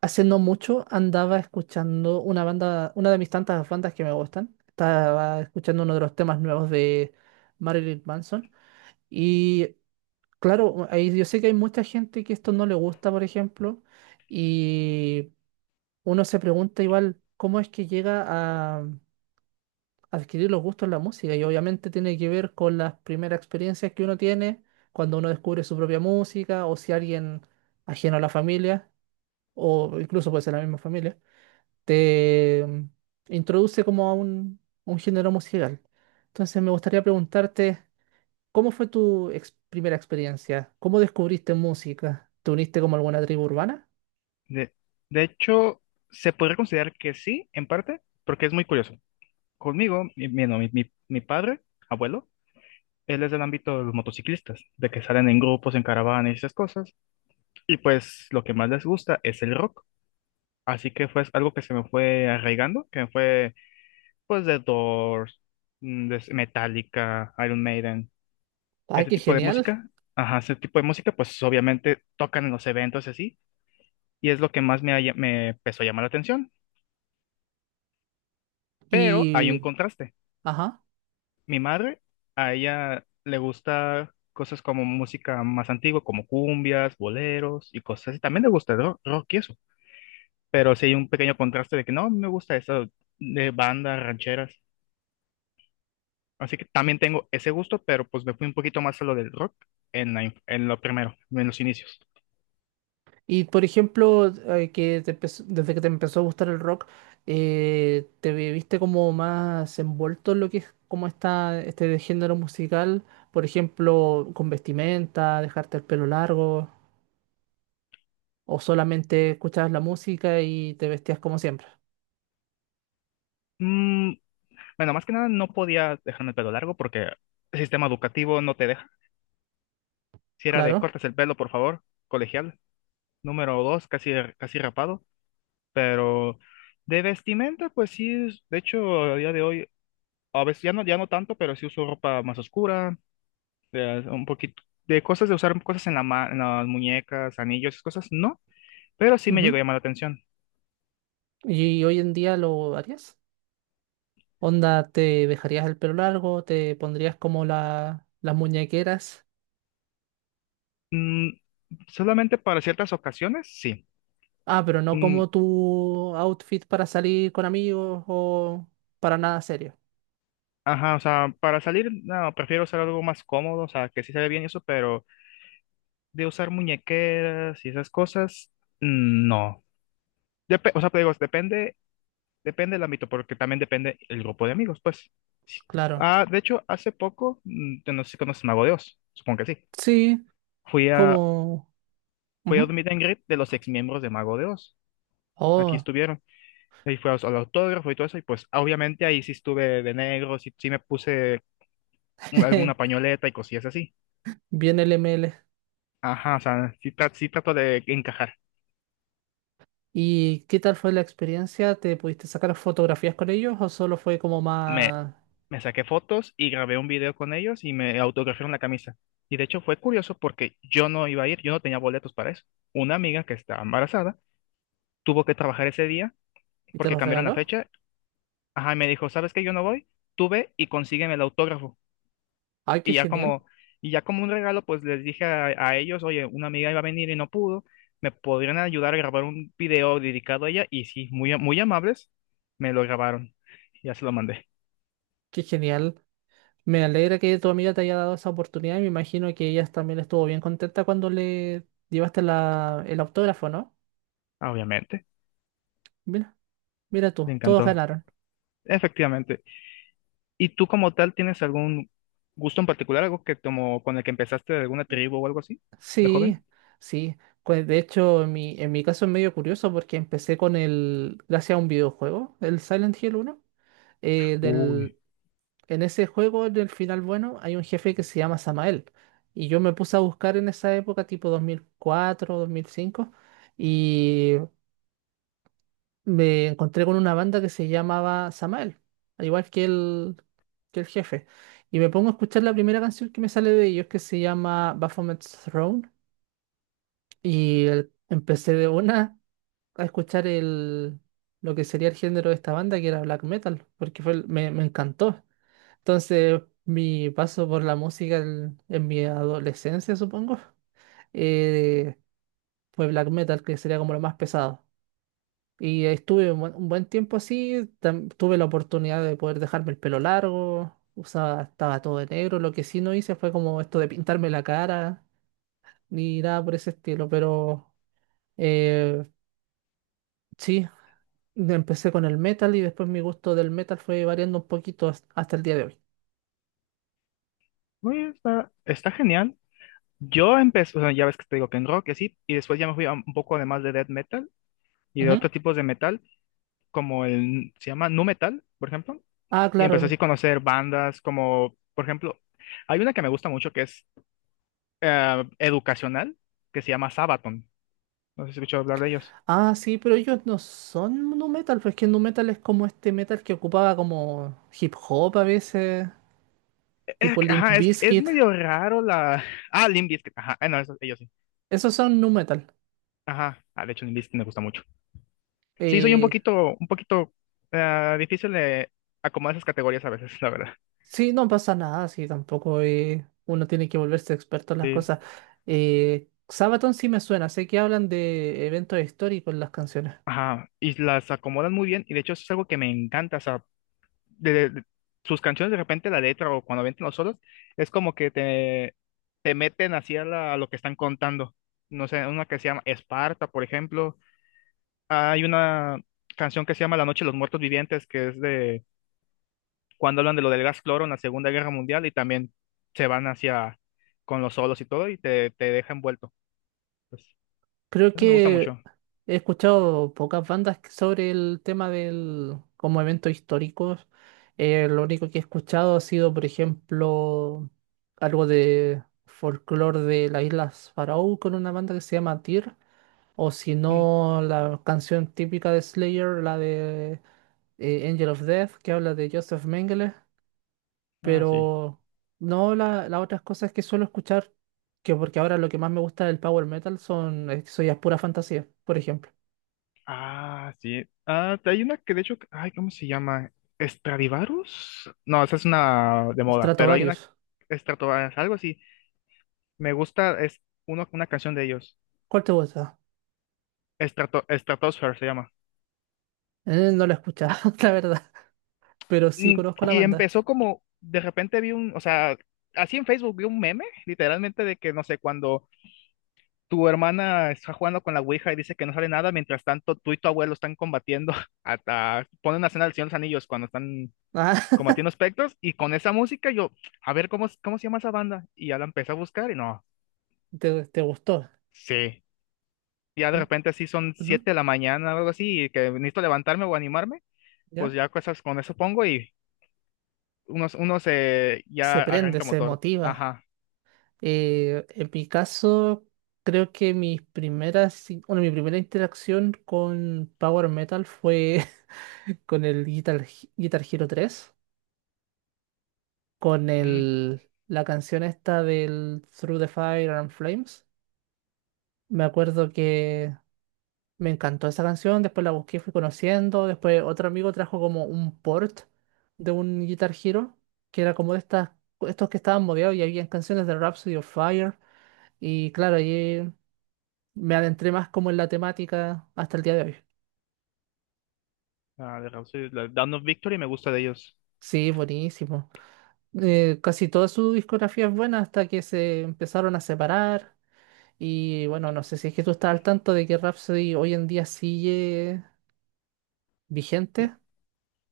Hace no mucho andaba escuchando una banda, una de mis tantas bandas que me gustan. Estaba escuchando uno de los temas nuevos de Marilyn Manson. Y claro, ahí yo sé que hay mucha gente que esto no le gusta, por ejemplo. Y uno se pregunta igual cómo es que llega a adquirir los gustos en la música. Y obviamente tiene que ver con las primeras experiencias que uno tiene cuando uno descubre su propia música o si alguien ajeno a la familia o incluso puede ser la misma familia te introduce como a un género musical. Entonces me gustaría preguntarte, ¿cómo fue tu primera experiencia? ¿Cómo descubriste música? ¿Te uniste como a alguna tribu urbana? De, de hecho, se podría considerar que sí, en parte, porque es muy curioso. Conmigo, mi, no, mi- mi- mi padre, abuelo, él es del ámbito de los motociclistas, de que salen en grupos, en caravanas y esas cosas, y pues lo que más les gusta es el rock. Así que fue algo que se me fue arraigando, que fue pues de Doors, de Metallica, Iron Maiden, ¡Ay, ese qué tipo de genial! música. Ajá, ese tipo de música, pues obviamente tocan en los eventos y así, y es lo que más me, me empezó a llamar la atención. Pero hay Y, un contraste. ajá. Mi madre, a ella le gusta cosas como música más antigua, como cumbias, boleros y cosas así. También le gusta rock y eso, pero sí hay un pequeño contraste de que no, me gusta eso de bandas rancheras. Así que también tengo ese gusto, pero pues me fui un poquito más a lo del rock en, en lo primero, en los inicios. Y por ejemplo, que desde que te empezó a gustar el rock, viste como más envuelto en lo que es como está este género musical? Por ejemplo, con vestimenta, dejarte el pelo largo, o solamente escuchabas la música y te vestías como siempre. Mm, bueno, más que nada no podía dejarme el pelo largo porque el sistema educativo no te deja. Si era de Claro. cortas el pelo, por favor, colegial. Número 2, casi rapado. Pero de vestimenta, pues sí, de hecho, a día de hoy, a veces ya no, ya no tanto, pero sí uso ropa más oscura, un poquito de cosas de usar cosas en en las muñecas, anillos, esas cosas, no, pero sí me llegó Ujú. a llamar la atención. ¿Y hoy en día lo harías? Onda, ¿te dejarías el pelo largo? ¿Te pondrías como las muñequeras? Mm, solamente para ciertas ocasiones, sí. Ah, pero no Mm, como tu outfit para salir con amigos o para nada serio. ajá, o sea, para salir, no, prefiero usar algo más cómodo, o sea, que sí se ve bien y eso, pero de usar muñequeras y esas cosas, no. O sea, te digo, depende. Depende del ámbito, porque también depende el grupo de amigos, pues. Claro. Ah, de hecho, hace poco, yo no sé si conoces Mago de Oz, supongo que sí. Sí, Fui a, como. fui a un Ujú. meet and greet de los ex miembros de Mago de Oz. Aquí Oh, estuvieron. Ahí al autógrafo y todo eso, y pues obviamente ahí sí estuve de negro, sí, sí me puse alguna pañoleta y cosillas así. bien LML. Ajá, o sea, sí, sí trato de encajar. ¿Y qué tal fue la experiencia? ¿Te pudiste sacar fotografías con ellos o solo fue como me, más, Me saqué fotos y grabé un video con ellos y me autografiaron la camisa. Y de hecho fue curioso porque yo no iba a ir, yo no tenía boletos para eso. Una amiga que estaba embarazada tuvo que trabajar ese día y te porque los cambiaron la regaló? fecha. Ajá, y me dijo, ¿sabes qué? Yo no voy, tú ve y consígueme el autógrafo. Ay, qué Y ya genial, como, y ya como un regalo, pues les dije a ellos, oye, una amiga iba a venir y no pudo, me podrían ayudar a grabar un video dedicado a ella. Y sí, muy amables, me lo grabaron. Ya se lo mandé, qué genial. Me alegra que tu amiga te haya dado esa oportunidad y me imagino que ella también estuvo bien contenta cuando le llevaste el autógrafo, ¿no? obviamente. Mira, mira Le tú, todos encantó. ganaron. Efectivamente. ¿Y tú como tal tienes algún gusto en particular, algo que como con el que empezaste de alguna tribu o algo así, de Sí, joven? sí. Pues de hecho, en mi caso es medio curioso porque empecé con gracias a un videojuego, el Silent Hill 1. eh, Uy, del, en ese juego, del final bueno, hay un jefe que se llama Samael. Y yo me puse a buscar en esa época, tipo dos mil cuatro, 2005. Y me encontré con una banda que se llamaba Samael, al igual que el jefe. Y me pongo a escuchar la primera canción que me sale de ellos, que se llama Baphomet's Throne. Y empecé de una a escuchar lo que sería el género de esta banda, que era black metal, porque me encantó. Entonces, mi paso por la música en mi adolescencia, supongo, eh, fue black metal, que sería como lo más pesado. Y estuve un buen tiempo así, tuve la oportunidad de poder dejarme el pelo largo, usaba, estaba todo de negro, lo que sí no hice fue como esto de pintarme la cara, ni nada por ese estilo, pero eh, sí, empecé con el metal y después mi gusto del metal fue variando un poquito hasta el día de hoy. Uy, está, está genial. Yo empecé, o sea, ya ves que te digo que en rock y así, y después ya me fui a un poco además de death metal y de Ujú. otros tipos de metal, como el, se llama nu metal, por ejemplo, Ah, y empecé así a claro. conocer bandas como, por ejemplo, hay una que me gusta mucho que es educacional, que se llama Sabaton. No sé si has escuchado hablar de ellos. Ah, sí, pero ellos no son nu metal, pues que nu metal es como este metal que ocupaba como hip hop a veces, tipo Limp Ajá, es Bizkit. medio raro la. Ah, Limp Bizkit, ajá, ah, no, eso, ellos sí. Esos son nu metal. Ajá, ah, de hecho, Limp Bizkit me gusta mucho. Sí, soy Eh, un poquito difícil de acomodar esas categorías a veces, la verdad. Sí, no pasa nada, sí, tampoco uno tiene que volverse experto en las Sí, cosas. Sabaton sí me suena, sé que hablan de eventos históricos en las canciones. ajá, y las acomodan muy bien, y de hecho, eso es algo que me encanta, o sea, de, de- de- sus canciones de repente, la letra o cuando avientan los solos, es como que te meten hacia a lo que están contando. No sé, una que se llama Esparta, por ejemplo. Hay una canción que se llama La Noche de los Muertos Vivientes, que es de cuando hablan de lo del gas cloro en la Segunda Guerra Mundial y también se van hacia con los solos y todo y te deja envuelto. Pues, Creo eso me gusta que mucho. he escuchado pocas bandas sobre el tema del como eventos históricos. Lo único que he escuchado ha sido, por ejemplo, algo de folclore de las Islas Faroe con una banda que se llama Tyr, o si Mm, no, la canción típica de Slayer, la de Angel of Death, que habla de Joseph Mengele, Ah, sí. pero no las otras cosas que suelo escuchar, que porque ahora lo que más me gusta del power metal son, eso ya es pura fantasía, por ejemplo. Ah, sí. Ah, hay una que de hecho, ay, ¿cómo se llama? ¿Stradivarius? No, esa es una de moda, pero hay una Stratovarius. Stratovarius, algo así. Me gusta, es uno, una canción de ellos. ¿Cuál te gusta? Stratosphere se llama. No la he escuchado, la verdad, pero sí Mm, conozco a la Y banda. empezó como, de repente o sea, así en Facebook vi un meme, literalmente, de que no sé, cuando tu hermana está jugando con la Ouija y dice que no sale nada, mientras tanto tú y tu abuelo están combatiendo, hasta ponen una escena del Señor de los Anillos cuando están Ah, combatiendo espectros, y con esa música yo, a ver, ¿cómo se llama esa banda? Y ya la empecé a buscar y no, te gustó. sí, ya de Mm, repente así son ujú, 7 de la mañana o algo así, y que necesito levantarme o animarme, pues ¿ya? ya cosas con eso pongo y unos Se ya prende, arranca se motor, motiva. ajá, En mi caso, creo que bueno, mi primera interacción con Power Metal fue con el Guitar Hero 3, con mm, la canción esta del Through the Fire and Flames. Me acuerdo que me encantó esa canción, después la busqué, fui conociendo, después otro amigo trajo como un port de un Guitar Hero, que era como de estos que estaban modeados y había canciones de Rhapsody of Fire, y claro, ahí me adentré más como en la temática hasta el día de hoy. ah, de Rhapsody, la Dawn of Victory me gusta de ellos, Sí, buenísimo casi toda su discografía es buena hasta que se empezaron a separar. Y bueno, no sé si es que tú estás al tanto de que Rhapsody hoy en día sigue vigente,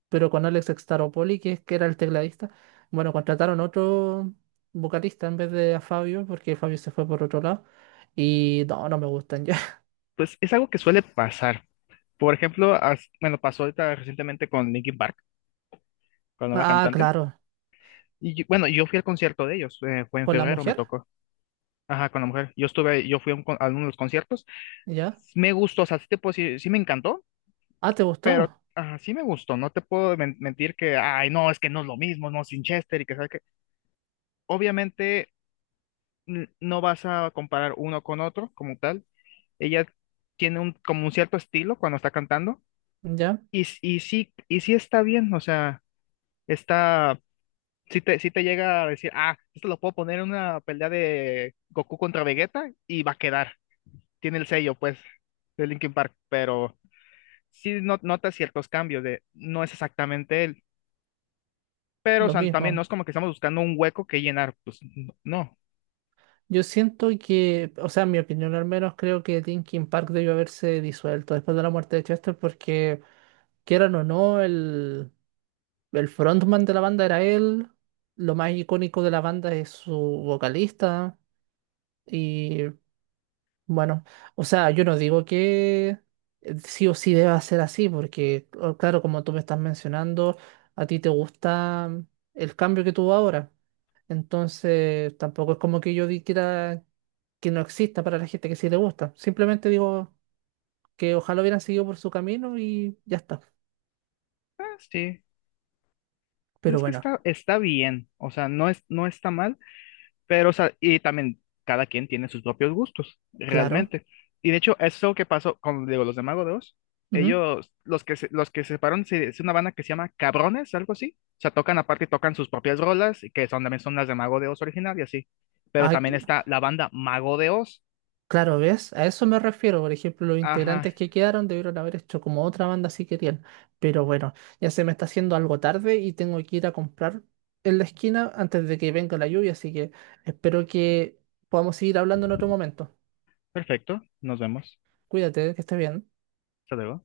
pero con Alex Staropoli, que era el tecladista, bueno, contrataron otro vocalista en vez de a Fabio, porque Fabio se fue por otro lado. Y no, no me gustan ya. pues es algo que suele pasar. Por ejemplo, bueno, pasó ahorita recientemente con Linkin Park, con la nueva Ah, cantante. claro, Bueno, yo fui al concierto de ellos, fue en con la febrero, me mujer, tocó. Ajá, con la mujer. Yo estuve, yo fui a, a uno de los conciertos. ya. Me gustó, o sea, sí te puedo decir, sí me encantó, Ah, ¿te pero gustó? ajá, sí me gustó. No te puedo mentir que, ay, no, es que no es lo mismo, no, sin Chester y que sabes que. Obviamente, no vas a comparar uno con otro como tal. Ella tiene un, como un cierto estilo cuando está cantando. Ya, Y sí está bien, o sea, está. Si te llega a decir, ah, esto lo puedo poner en una pelea de Goku contra Vegeta y va a quedar. Tiene el sello, pues, de Linkin Park, pero sí nota ciertos cambios de, no es exactamente él, pero o lo sea, también no mismo. es como que estamos buscando un hueco que llenar, pues, no. Yo siento que, o sea, en mi opinión al menos, creo que Linkin Park debió haberse disuelto después de la muerte de Chester, porque quieran o no, el frontman de la banda era él. Lo más icónico de la banda es su vocalista. Y bueno, o sea, yo no digo que sí o sí deba ser así, porque claro, como tú me estás mencionando, a ti te gusta el cambio que tuvo ahora. Entonces, tampoco es como que yo dijera que no exista para la gente que sí le gusta. Simplemente digo que ojalá hubieran seguido por su camino y ya está. Ah, sí, pues Pero es que bueno, está, está bien, o sea, no es, no está mal. Pero, o sea, y también cada quien tiene sus propios gustos, claro. realmente. Y de hecho, eso que pasó con, digo, los de Mago de Oz, Ujú. ellos, los que se separaron, es una banda que se llama Cabrones, algo así. O sea, tocan aparte, tocan sus propias rolas, que son también son las de Mago de Oz original y así. Pero Ay, también está la banda Mago de Oz. claro, ¿ves? A eso me refiero. Por ejemplo, los integrantes Ajá, que quedaron debieron haber hecho como otra banda si querían. Pero bueno, ya se me está haciendo algo tarde y tengo que ir a comprar en la esquina antes de que venga la lluvia, así que espero que podamos seguir hablando en otro momento. perfecto, nos vemos. Cuídate, que estés bien. Hasta luego.